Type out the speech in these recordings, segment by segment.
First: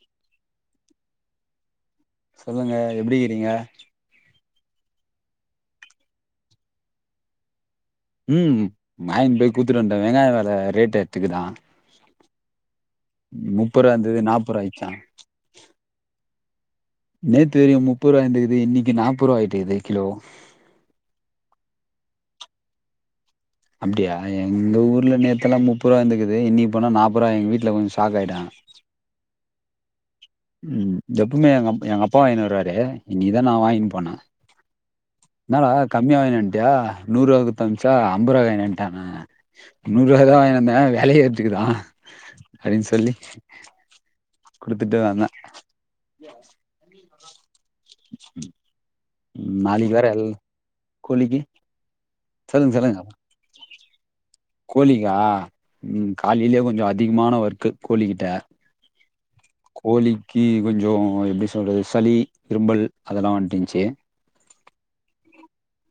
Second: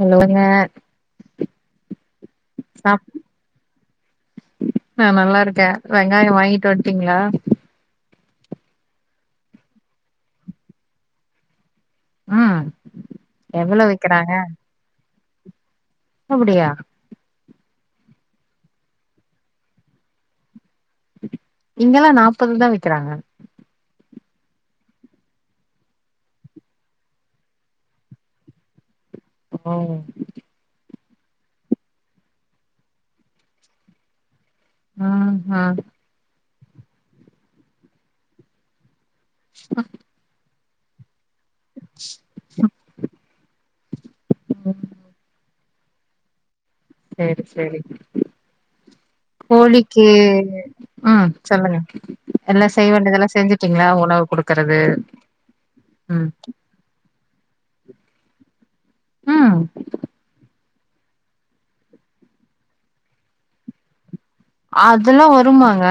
இன்னொன்னு சொல்லுங்க எப்டிக்கிறீங்க நா நல்லா இருக்கே வெங்கயோ வாங்கிட்டு வந்ட்டீங்களா ம் மார்னிங்க் போய் கூத்துட்டு வந்டே வெங்காய வேல ரேட் எத்துக்குறா ம் ம் முப்ப எவ்வளோ ரூவா இருந்தது விக்கிறாங்க நாப்ப ரூவா ஆயிச்சா அப்டியா நேத்து வரைக்கு முப்பது ரூவா இருந்தது இருக்கு இன்னைக்கு நாப்ப ரூபா ஆயிட்ருக்குது கிலோ இங்கெல்லா நாப்பதுக்குதா வித்துறாங்க அப்டியா எங்க ஊர்ல நேத்தெல்லா முப்ப ரூபா இருந்துக்குது இன்னிக்கு போனா நாப்ப ரூவா எங்க வீட்ல கொஞ்ச ஷாக் ஆயிட்டாங்க ஓ ம் எப்பமே எங்க அப் எங்க அப்பா வாங்கினு வருவாரு இன்னிக்குதா நா வாங்கினு போனே ம் என்னாடா ம் கம்மியா வாங்கினு வந்ட்டியா நூருவா குடுத்து அம்சா அம்பருவாக்கு வாங்கிட்டு வந்டானா அவ நூருவாக்குதா வாங்கினு வெலைய ஏத்துக்குறா அப்டின்னு சொல்லி குடுத்துட்டு வந்தே சேரி சேரி நாளைக்கு கோழிக்கு வேற எல் அ கோழிக்கு சொல்லுங்க எல்லா சொல்லுங்க செய்ய சொல்லுங்க வேண்டியதெல்லா செஞ்சிட்டீங்களா உணவு குடுக் கோழிக்கா ம் காலையிலயே கொஞ்சோ அதிகமான ஒர்க்கு கோழிகிட்ட அ கோழிக்கு கொஞ்சோ எப்டி சொல்றது சளி இரும்பல் அதெல்லா வந்ட்டுயின்ச்சு அதெல்லா வருமாங்க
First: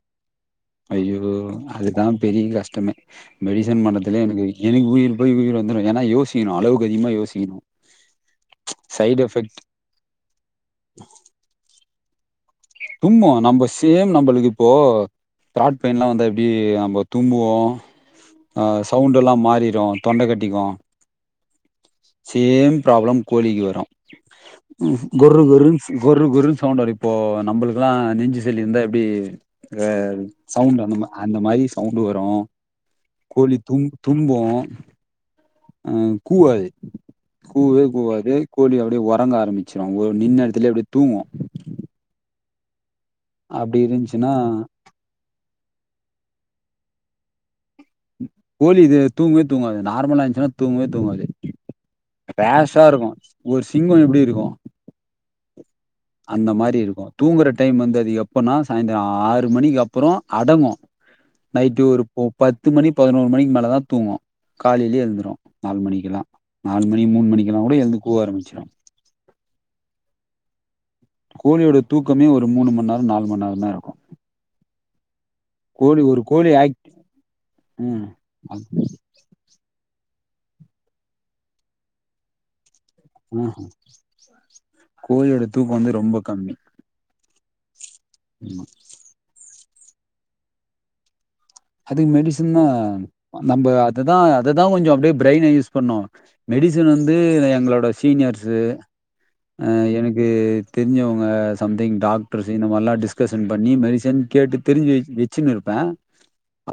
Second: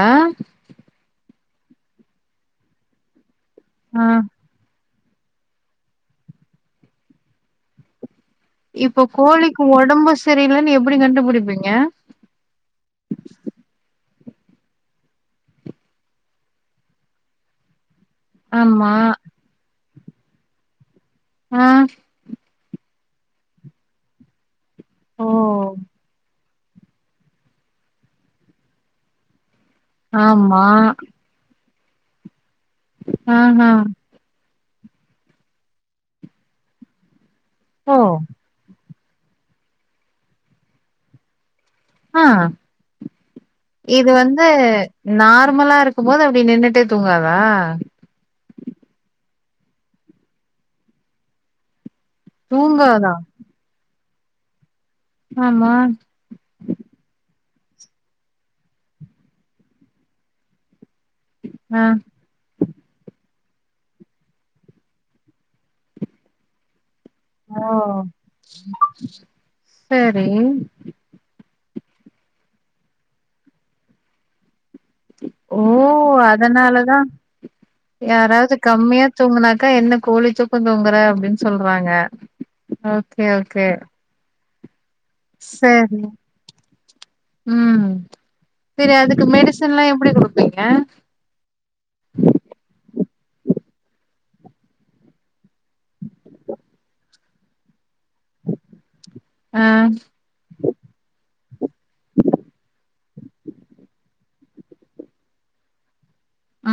ஐயோ அதுதா பெரிய கஷ்டமே மெடிசன் ஆ பண்றதுல்ல எனக்கு எனக்கு உயிர் போயி உயிர் வந்துரு ஏன்னா யோசிக்கணு அளவுக்கு அதிகமா யோசிக்கணு இப்போ சைட் எஃபெக்ட் கோழிக்கு ஒடம்பு சரி இல்லன்னு எப்டி கண்டுபிடிப்பீங்க தும்மா நம்ப சேம் நம்பளுக்கு இப்போ த்ராட் பேயின்ல்லா வந்தா எப்டி நம்ப தும்புவோ அ ஆமா சவுண்ட எல்லா மாறிடு தொண்ட கட்டிக்கு அ சேம் ப்ராப்ளம் கோழிக்கு வரு ஓ குர்ரு குர்ருன் குர்ரு குர்ருன் சவுண்ட் அடிப் இப்போ நம்பளுக்கெல்லா நெஞ்சு சளி இருந்தா எப்டி இந்த ஆ ஆமா சவுண்ட் அந்த மா அந்த மாரி சவுண்டு வரு கோழி ஆஹா தும் தும்போ அ கூவாது கூவவே ஓ கூவாது கோழி அப்டியே ஒறங்க ஆரம்பிச் சிடு உ நின்ன எடத்துலயே அப்டியே தூங்கு அ அப்டி இது இருந்துச்சுன்னா வந்து நார்மலா இருக்கும் போது அப்டியே நின்னுட்டே தூங்காதா கோழி இது தூங்கவே தூங்காது நார்மலா இருன்ச்சுன்னா தூங்கவே தூங்காது க்ளாசா இருக்கு தூங்காதா ஒரு சிங்கொ எப்டி இருக்கு ஆமா அந்த மாரி இருக்கு தூங்குற டைம் வந்து அது எப்பனா சாய்ந்தர ஆறு மணிக்கு அப்பறோ அடங்கு ஆ நைட்டு ஒரு ஓ பத்து மணி பதினோரு மணிக்கு மேல தா தூங்கு காலைலயே எழுந்துடு நாலு மணிக்கெல்லா நாலு மணி மூணுக்மணிக்கெல்லா ஓ கூட எழுந்து கூவ ஆரம்பிச்சிடு சரி கோழியோட தூக்கமே ஒரு மூணு மண்நேரோ நாலு மண்நேரந்தா இருக்கு ஓ கோழி ஒரு கோழி ஆக்ட் அதனாலதா ம் யாராவ்து கம்மியா தூங்குனாக்கா என்ன கோழி தூக்கோ தூங்குற அப்டின்னு சொல்றாங்க ஓகே ஆ ஹ சேரி ம் ம் செரி அதுக் கு மெடிசன்ல்லா எப்டி குடுப்பீங்க அதுக்கு மெடிசன்தா நம்ம அததா அததா கொஞ்சோ அப்டியே பிரைன யூஸ் பண்ணு மெடிசன் வந்து என்ன எங்களோட சீனியர்ஸ்சு ஆ எனக் கு தெரிஞ்சவங்க சம்திங் டாக்டர்ஸ் இந்த மாறில்லா டிஸ்கசன் பண்ணி மெடிசன் கேட்டு தெரிஞ்சி வச் வச் சின்னு இருப்பே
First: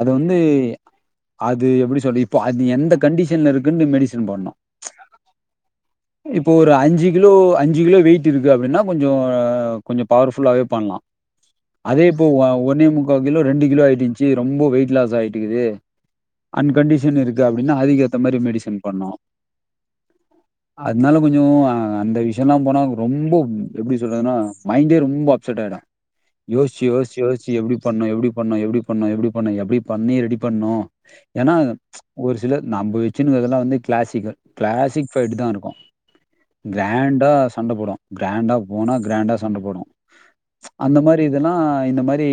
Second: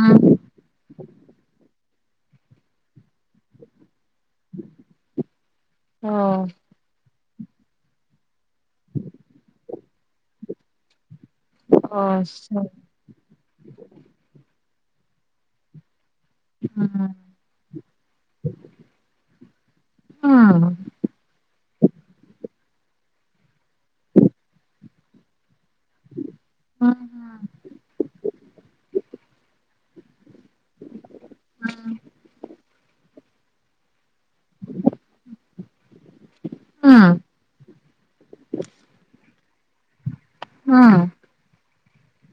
அத வந்து அது எப்டி சொல்ல இப்ப அது எந்த கண்டிஷன்ல இருக்குன்னு மெடி ஷன் பண்ணோ ஓ இப்ப ஒரு அஞ்சு கிலோ அஞ்சு கிலோ வெயிட் இருக்கு அப்டின்னா கொஞ்சோ கொஞ்சோ பவர் ஃபுல்லாவே பண்ணலா அதே இப்போ ஓ ஒன்னே முக் கா கிலோ ரெண்டு கிலோ ஆயிட்டுச்சி ரொம்ப வெயிட்லாஸ் ஆயிட்டுக்குது ம் அன்கண்டிஷன் இருக்கு அப்டின்னா அதுக்கு ஏத்த மாரி மெடிஷன் பண்ணோ அப் ம் அதனால கொஞ்சோ அந்த விஷயல்லா போனா ரொம்ப எப்டி சொல்றதுன்னா மைண்டே ரொம்ப செட் ஆயிடு யோசிச்சி ம் யோசிச்சி யோசிச்சி எப்டி பண்ணனு எப்டி பண்ணனு எப்டி பண்ணனு எப்டி பண்ணனு எப்டி பண்ணி ரெடி பண்ணனு ஏன்னா ம் ஒரு சிலர் நம்ம வச்சுன்னு இருக்கறதுல்லா வந்து கிளாசிக்கல் க்ளாசிக் ஃபைட்தா இருக்கு ம் ம் கிராண்டா சண்ட போடு கிராண்டா போனா கிராண்டா சண்ட போடு அந்த ம் மாறி இது இதெல்லா இந்த மாறி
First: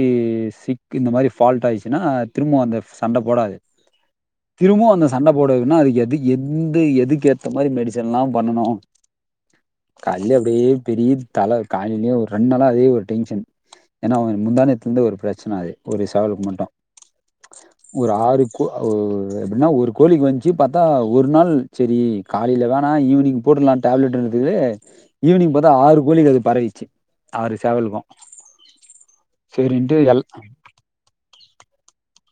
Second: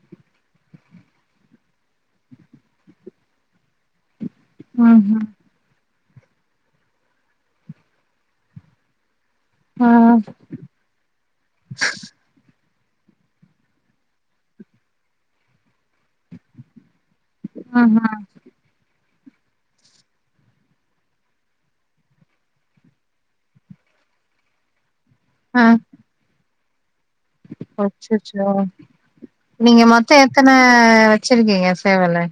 சிக் இந்த மாறி ஃபால்ட் ஆயிடுச்சுன்னா திரும்பவு அந்த சண்ட போடாது [inaudible] திரும்பவு ம் அந்த சண்ட போடவேன்னா அது எது எந்த எதுக்கு ஏத்த மாரி மெடிசன்ல்லா பண்ணனு ம் கால்லயே அப்டியே பெரிய தலை காலேலயே ஒரு ரெண்டு நாளா அதே ஒரு டென்ஷன் ஏன்னா முந்தாநேத்துல இருந்தே ஒரு பிரச்சன அது ஒரு சேவலுக்கு மட்டு ஒரு ம் ஆறு கோ ஓ எப்டின்னா ஒரு கோழிக்கு வந்துச்சு பாத்தா ஒரு நாள் சரி காலேல வேணா ஈவினிங் போட்றலான்னு டேப்லெட் என்னதுக்கு ஈவினிங் ம் பாத்தா ஆறு கோழிக்கு அது பரவிச்சு அச்சச்சோ நீங்க சரின்ட்டு மொத்தோ எல் எத்தன வச்சிருக்கீங்க சேவலு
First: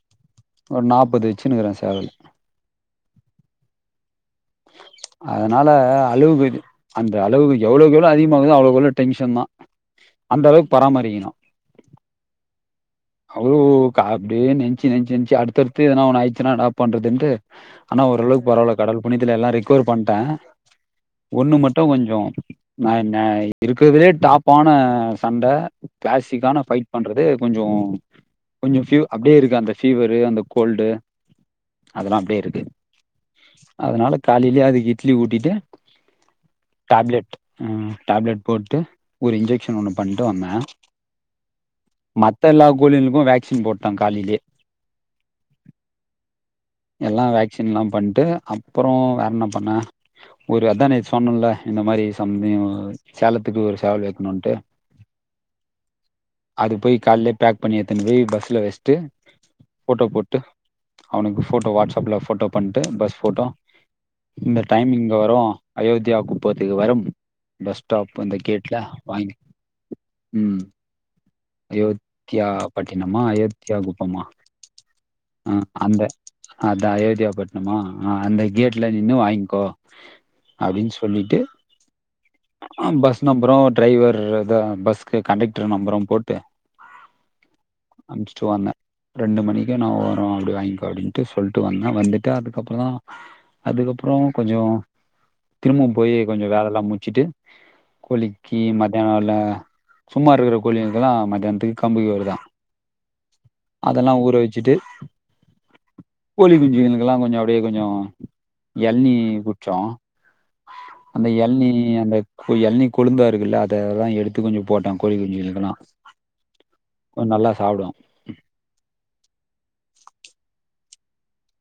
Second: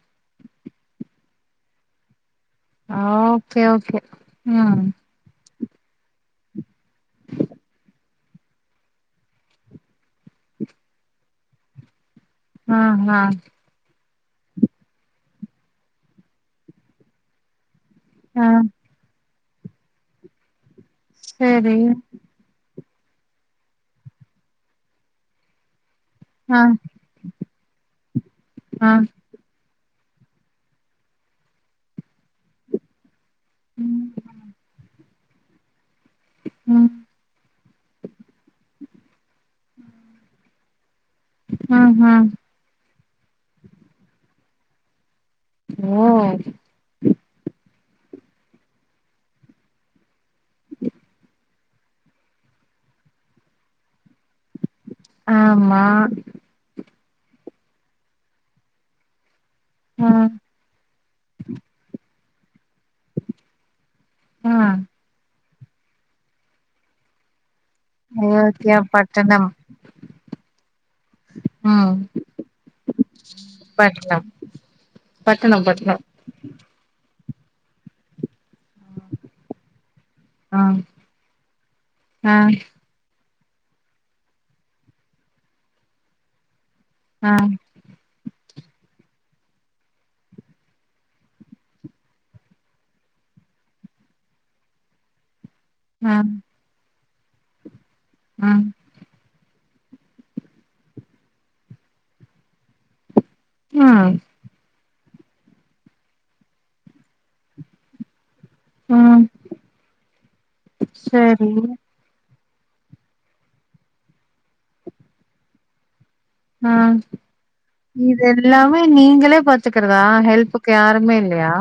ஒரு நாப்பது வச்சின்னு இருக்குறே சேவலு ஆ ஓகே ஓகே ம் அதனால அளவுங்க இது அந்த அளவுக்கு எவ்வளவுக்கு எவ்ளோ அதிகமாகுதோ அவ்வளவுக்கு அவ்ளோ டென்ஷன்தா அந்த அளவுக்கு பராமரிக்கணு ஆ ஆ அவ்ளவுக்கு அப்டியே நெனச்சு நெனச்சு நெனச்சு அடுத்தடுத்து எதுனா ஒன்னு ஆயிருச்சுன்னா என்னடா பண்ணறதுண்டு ஆனா ஆ ஓரளவுக்கு பரவாயில்ல கடவுள் புண்ணியத்துல எல்லா ரெக்கவர் பண்ட்டே ஒண்ணு சேரி மட்டு கொஞ்சோ நா நா இருக்குறதுலயே டாப்பான சண்ட கிளாசிக்கான ஆ ஃபைட் பண்றது கொஞ்சோ கொஞ்சோ ஆ பீவ அப்டியே இருக்கு அந்த பிவரு அந்த கோல்டு அதெல்லா அப்டியே இருக்கு ம் அதனால காலேலயே அதுக்கு இட்லி ஊட்டிட்டு ம் டேப்லெட் ம் டேப்லெட் போட்டு ஒரு இன்ஜெக்க்ஷன் ஒன்னு பண்ட்டு வந்தே ம் ம் மத்த எல்லா கோழிங்களுக்கு வேக்சின் போட்டே காலிலயே ஓ எல்லா வேக்சின்லா பண்ட்டு அப்பறோ வேற என்ன பண்ண ஒரு அதா நேத்து சொன்னேல்ல இந்த மாதிரி சம்திங் சேலத்துக்கு ஒரு சேவல் வக்கணுன்ட்டு ஆமா அது போய் கால்லே பேக் பண்ணி எத்துன் போய் பஸ்ல வச்சிட்டு ஃபோட்டோ ஆ போட்டு அவனுக்கு ஃபோட்டோ வாட்ஸ் அப்ல ஃபோட்டோ பண்ட்டு பஸ் ஃபோட்டோ ஆ இந்த டைமிங்ல வரு அயோத்தியா குப்பத்துக்கு வரும் பஸ் ஸ்டாப் அந்த கேட்ல அயோத்தியா வாங்கி பட்டணம் ம் ம் அயோத்தியா பட்டினமா அயோத்தியா குப்பம்மா பட்னம் ஆ பட்டணம் அந்த பட்டணம் அதா அயோத்தியா பட்ணமா அந்த கேட் ல நின்னு வாங்கிக்கோ ஆ அப்டின் சொல்லிட்டு ஆ ஆ பஸ் நம்பரு அந்த டிரைவர் பஸ்க்கு கண்டெக்ட்ரு நம்பரு போட்டு ஆ அம்ச்சிட்டு வந்தே ரெண்டு மணிக்கே ன்னு வரும் அப்டி வாங்கிக்கோ அப்டின்ட்டு சொல்ட்டு வந்தே வந்துட்டு அதுக்கப்றோ தா அதுக்கப்றோ கொஞ்சோ திரும்ப ஆ போயி கொஞ்சோ வேலைலா முச்சுட்டு ஆ கோழிக்கு மத் [unintelligible] ல சும்மா இருக்குற கோழிங்களுக்குலா மத்தியானத்துக்கு கம்பு கெவுரு தா அதல்லா ம் ஊற வச் கோழி குஞ்சுங்களுக்கெல்லா கொஞ்சோ அப்டே கொஞ்சோ எள்னி ம் குச்சோ அந்த சேரி எள்னி அந்த ஒரு எள்னி கொளுந்தா இருக்குல்ல அதெல்லா எடுத்து கொஞ்சோ போட்டே கோழி குஞ்சுங்களுக்கெல்லா ஆ கொ நல்லா சாப்டு இதுயெல்லாமே நீங்களே பாத்துக்கறதா ஹெல்ப்புக்கு யாருமே இல்லையா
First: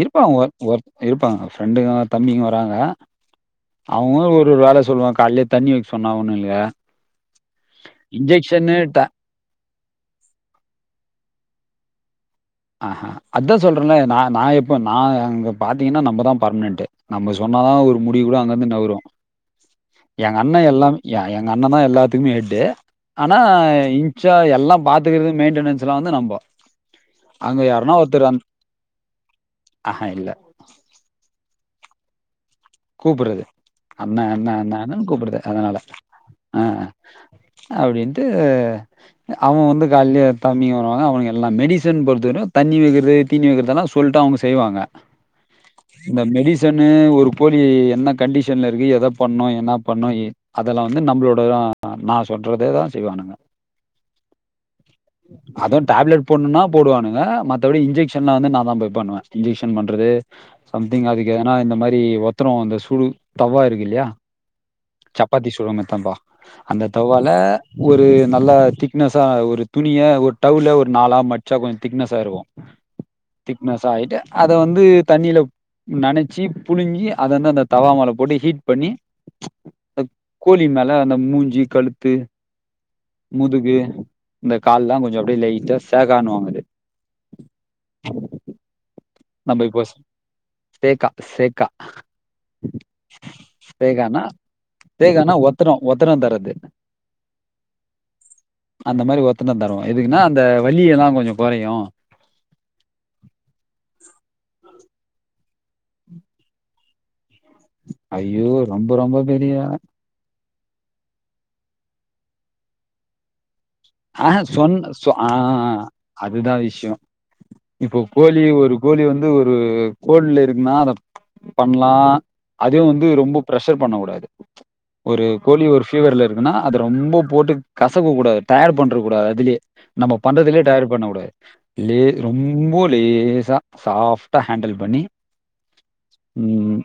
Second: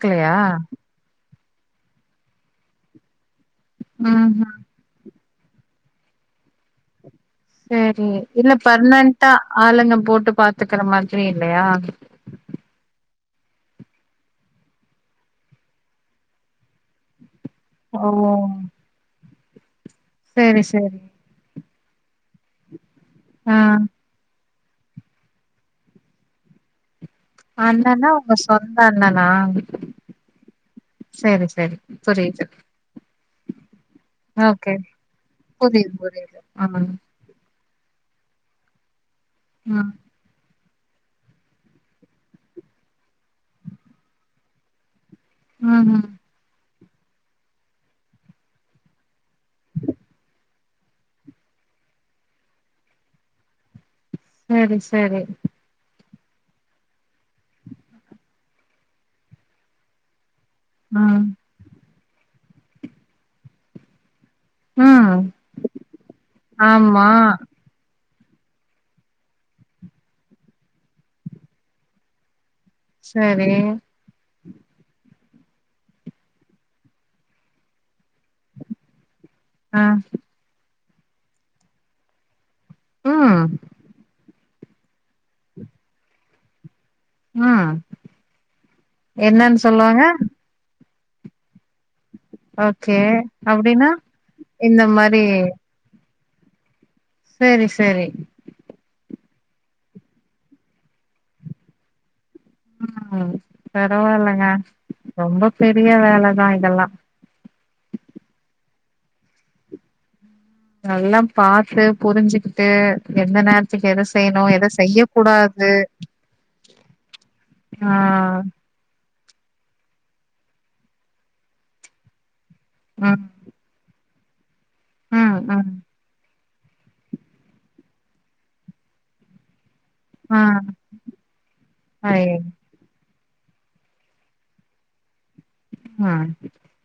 இருப்பாங் ஒர் ஒர் இருப்பாங் ஃப்ரெண்டுங்க தம்பிங்க வராங்க அவுங்கவுங்களு ம்ஹூம் ஒரு ஒரு வேல சொல்லுவே கால்லே தண்ணி வெக்க சொன்னே அவுனுங்கலயே சேரி இல்ல பர்மனென்டா ஆளுங்க போட்டு பாத்துக்கற மாதிரி இல்லையா ஆ ஹா அதா சொல்றன் ல்ல நா நா இப்ப நா தா பாத்தீங்கன்னா நம்பதா பர்மனென்ட்டு நம்ப சொன்னாதா ஒரு ஓ முடி கூட அங்கந்து நவுரு எங்க அண்ண சரி எல்லா சரி எங்க அண்ணந்தா எல்லாத்துக்குமே ஹெட்டு ஆனா ஆ ஞ்சா எல்லா பாத்துக்கறது மெயின்டெனன்ஸ்லா வந்து நம்போ அண்ணனா உங்க சொந்த அண்ணனா ஆஹா இல்லை சேரி சேரி புரிது கூப்டுது அண்ண அண்ண அண்ணன்னு கூப்து அதனால புரியுது புரியுது ஆ ம் அப்டின்ட்டு அவே வந்து ம் கால்லே தம்பிங்க வருவாங்க அவுனுங்க எல்லா மெடிசன் பொறுத்தவரியு தண்ணி வெக்கிறது தீனி வெக்கிறதெல்லா சொல்ட்டா அவுங்க செய்வாங்க ம் ஹும் இந்த மெடிசன்னு ஒரு கோழி என்ன கண்டிஷன்ல இருக்கு எத பண்ணு என்னா பண்ணு அதல்லா வந்து நம்ளோட தா நா சொல்றதே தா செய்வானுங்க சேரி சேரி அதுவு டேப்லெட் போண்ணுனா போடுவானுங்க மத்தபடி இன்ஜெக்க்ஷன்லா வந்து நா தா போய் பண்ணுவே இன்ஜெக்க்ஷன் பண்றது சம்திங் ம் அதுக்கு ஏனா இந்த மாரி ஒத்தரோ இந்த சூடு தவா இருக்கு இல்லியா ம் சப்பாத்தி சுடுவமே தவா அந்த ஆமா தவால ஒரு நல்லா திக்னஸ்ஸா ஒரு துணிய ஒரு டவ்ல ஒரு நாலா மச்சா கொஞ்சோ திக்னஸ்ஸா இருக்கு சரி திக்னஸ் ஆயிட்டே அத வந்து தண்ணில நெனைச்சி புழிஞ்சி அதந்து அந்த தவா மேல போட்டு ஹீட் பண்ணி ஆ அந்த கோழி மேல அந்த மூஞ்சி கழுத்து ம் முதுகு இந்த கால்லா கொஞ்சோ அப்டே லைட்டா சேகானுவாங்க அது ம் நா என்னன்னு போய் பேசரே சொல்லுவாங்க தேக்கா சேக்கா ஓகே அப்டின்னா தேகானா இந்த மாரி தேகானா ஒத்தனோ ஒத்தனோ தரது செரி செரி அந்த மாரி ஒரு ஒத்தன தருவோ எதுக்குன்னா அந்த வலியெல்லா கொஞ்சோ கொறையு ம் பரவாயில்லங்க ரொம்ப பெரிய வேலதா இதெல்லா ஐயோ ரொம்ப ரொம்ப பெரிய வேல நல்லா பாத்து புருஞ்சுக்கிட்டு எந்த நேர ஆ சொன் சொ ஆ அதுதா விஷ்யோ ஆ இப்ப கோழி ஒரு கோழி வந்து ஒரு கோடுல இருக்குன்னா அத பண்லா அதையு வந்து ம் ரொம்ப ப்ரெஷர் பண்ண கூடாது ஒரு ம் கோழி ம் ஒரு ஃபீவர்ல இருக்குன்னா அத ரொம்ப போட்டு கசக்க கூடாது டயட் பண்ற கூடாது அதுலே நம்ம ஆ பண்றதுலயே டயட் பண்ணக்கூடாது லே ஐய ரொம்ப லேசா சாஃப்டா ஹேண்டில் பண்ணி ம்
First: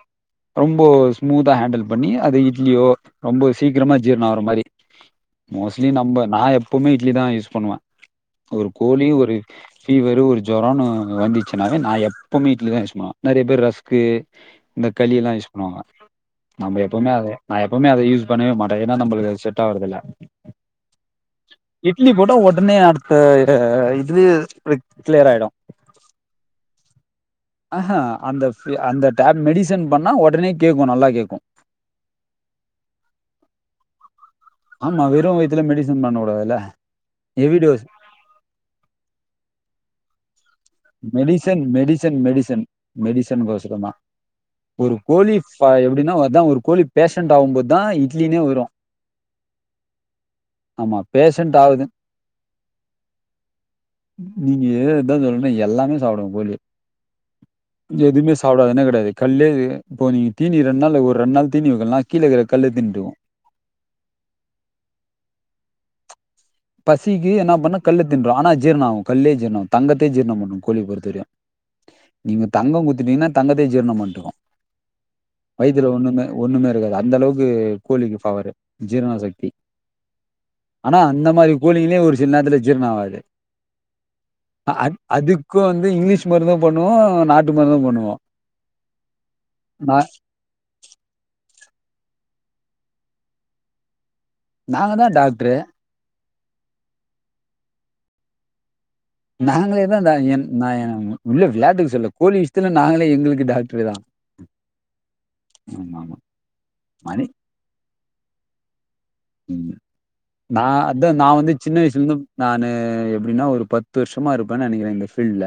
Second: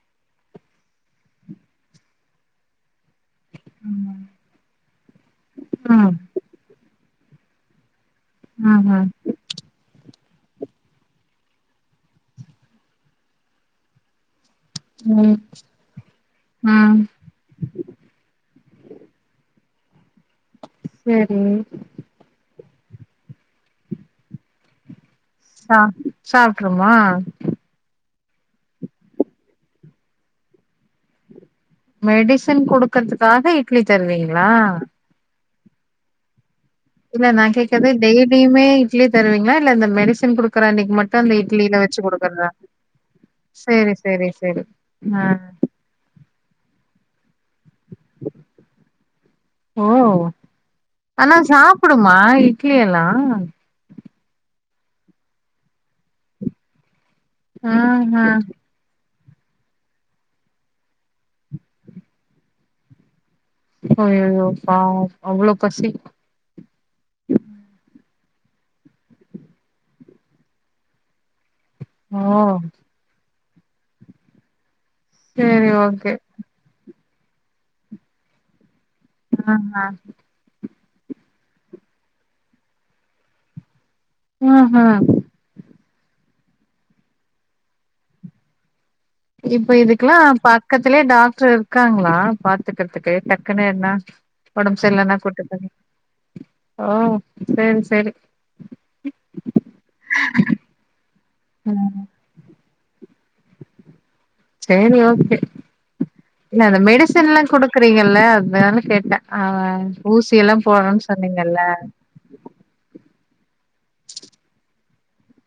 ரொம்ப ஸ்மூதா ஹேண்டல் பண்ணி அது இட்லியோ ரொம்ப சீக்கிரமா ம் ஜீர்ண ஆகுற மாரி மோஸ்ட்லி நம்ப நா எப்பவுமே இட்லி தா யூஸ் பண்ணுவே ஒரு ம்ஹும் கோழியு ஒரு ஃபீவரு ஒரு ஜொரோனு வ வந்துச்சுன்னாவே நா எப்பவுமே இட்லி தா யூஸ் பண்ணுவ நெறையா பேரு ரஸ்கு இந்த கலி எல்லா ம் யூஸ் பண்ணுவாங்க நம்ம ம் எப்பவுமே அதுதா நா எப்பவுமே அத யூஸ் பண்ணவே மாட்டே ஏனா நம்மளுக்கு அது செட் ஆவறதில்ல செரி இட்லி போட்டா ஒடனே அடுத்த இத இது ல க்ளியர் ஆகிடு ச சாப்டுருமா ஆகா அந்த அந்த டேப் மெடிசன் பண்ணா உடனே கேக்கு நல்லா கேக்கு மெடிசன் குடுக்கறதுக்காக இட்லி தருவீங்களா [unintelligible] இல்ல மெடிசன் பண்ண விடாதுல்ல இல்ல நா கேக்கறது டெய்லியுமே இட்லி தருவீங்களா இல்ல இந்த மெடிசின் குடுக் கற அன்னைக்கு மட்டு அந்த மெடிசன் இட்லியில வச்சு மெடிசன் குடுக்கறதா மெடிசன் மெடிசனுக்கோசரந்தா செரி செரி செரி ஒரு கோழி ப எப்டினா வருதா ஒரு கோழி பேஷன்டாகும்போதுதா இட்லினே வரு ஓ ஆமா ஆனா பேஷண்ட் ஆகுது சாப்புடுமா இட்லி எல்லா நீங்க இதா சொல்றே எல்லாமே சாப்டுங்க கோழி ஆஹா. எதுமே சாப்டாதுனா கெடையாது கல்லே இப்போ நீங்க தீனி ரெண் நாள் ஒரு ரெண் நாள் தீனி வைக்கலானா கீழ இருக்குற கல்லே தின்று அய்யயோ பாவோ அவ்ளோ பசி பசிக்கு என்ன பண்ணு கல்ல தின்று ஆனா ஜீர்ணோ ஆகு கல்லே ஜீர்ணு ஆகு தங்கத்தே ஜீர்ணம் பண்ணு கோழி பொருத்தவரைையு ஓ! நீங்க தங்கோ குடுத்துட்டீங்கனா தங்கத்தயு ஜீர்ணோ பண்ணுட்ருக்கு சரி வயித்துல ஓகே. ஒண்ணுமே ஒண்ணுமே இருக்காது அந்த அளவுக்கு கோழிக்கு பவரு ஜீரணோசக்தி ஆ ஆ ஆனா அந்த மாரி கோழிங்களே ஒரு சில நேரத்துல ஜீர்ண ஆகாது அ ம்ஹ்ம். அதுக்கு வந்து இங்லீஷ் மருந்து பண்ணுவோ நாட்டு மருந்து பண்ணுவோ இப்ப இதுக்குல்லா பா பக்கத்துலே டாக்டர் இருக்காங்களா பாத்துக்கற்துக்கு டக்குன்னு என்ன ஒடம்பு நாங்க தான் சரில்லனா கூட்டு டாக்டரு போய் ஓ சரி சரி நாங்களேதா நா என் நா உள்ள விளாட்டுக்கு ம். சொல்ல கூலி த்துல நாங்களே எங்களுக்கு டாக்டரே தா சேரி ஓகே இல்ல அந்த மணி மெடிசன்ல்லா குடுக்குறீங்கல்ல அதனால கேட்ட ஆ ம் ஊசி எல்லா நா போடுறோனு அதா நா வந்து சொன்னீங்கல்ல சின்ன வயசுலருந்து நானு எப்டின்னா ஒரு பத்து வர்ஷமா இருப்பேனு நெனைக்கிறே இந்த ஃபீல்டுல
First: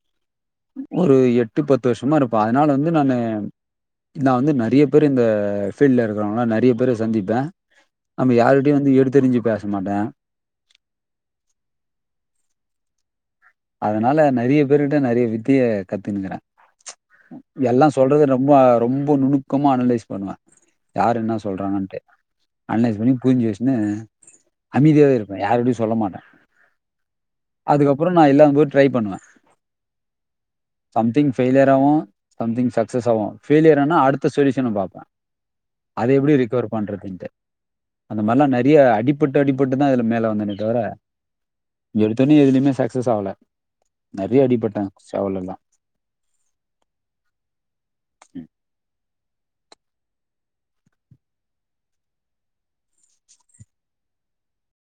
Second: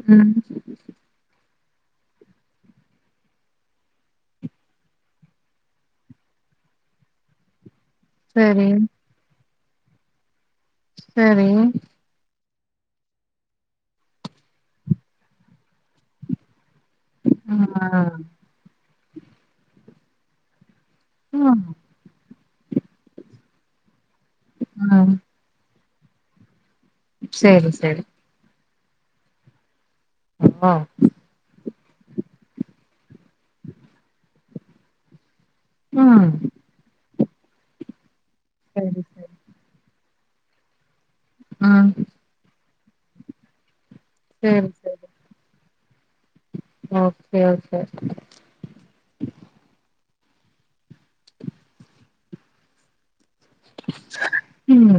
ம் ஒரு எட்டு பத்து வர்ஷோமா இருப்போ அதுனால வந்து நானு நா வந்து நறைய பேர் இந்த ஃபீல்ட்ல இருக்கிறவங்களா நறைய பேர சந்திப்ப நம்ம சரி யாருட்டையு வந்து எடுத்து எரிஞ்சு பேச மாட்ட ம் அதனால நெறைய பேருகிட்ட நெறைய வித்தைய கத்துனுக்கிற எல்லா ஆ சொல்றத ரொம்ப ரொம்ப நுணுக்கமா அனலைஸ் பண்ணுவ யார் என்ன ம் சொல்றாங்கன்ட்டு அன்லைஸ் பண்ணி புரிஞ்சு வச்சுன்னு ம் அமைதியாவே இருப்பே யாருட்டயு சொல்ல மாட்ட சரி சரி அதுக்கப்புறோ நா இல்லாம போய் ட்ரை பண்ணுவ ஆ திங் ஃபேலியர் ஆவு சம்திங் சக்ஸஸ் ஆவு ஃபேலியியர் ஆனா அடுத்த சொல்யூஷன பாப்ப அத ம் எப்டி ரிக்கவர் பண்றதுன்ட்டு அந்த மாரிலா நறைய சரி அடி சரி பட்டு அடிப்பட்டுதா இதுல மேல வந்தனே தவிர ம் எடுத்தோனே எதுலயுமே சக்சஸ் ஆவல நெறைய சரி அடிப்பட்ட சரி செவலல்லா ஓகே ஓகே [inaudible] ம்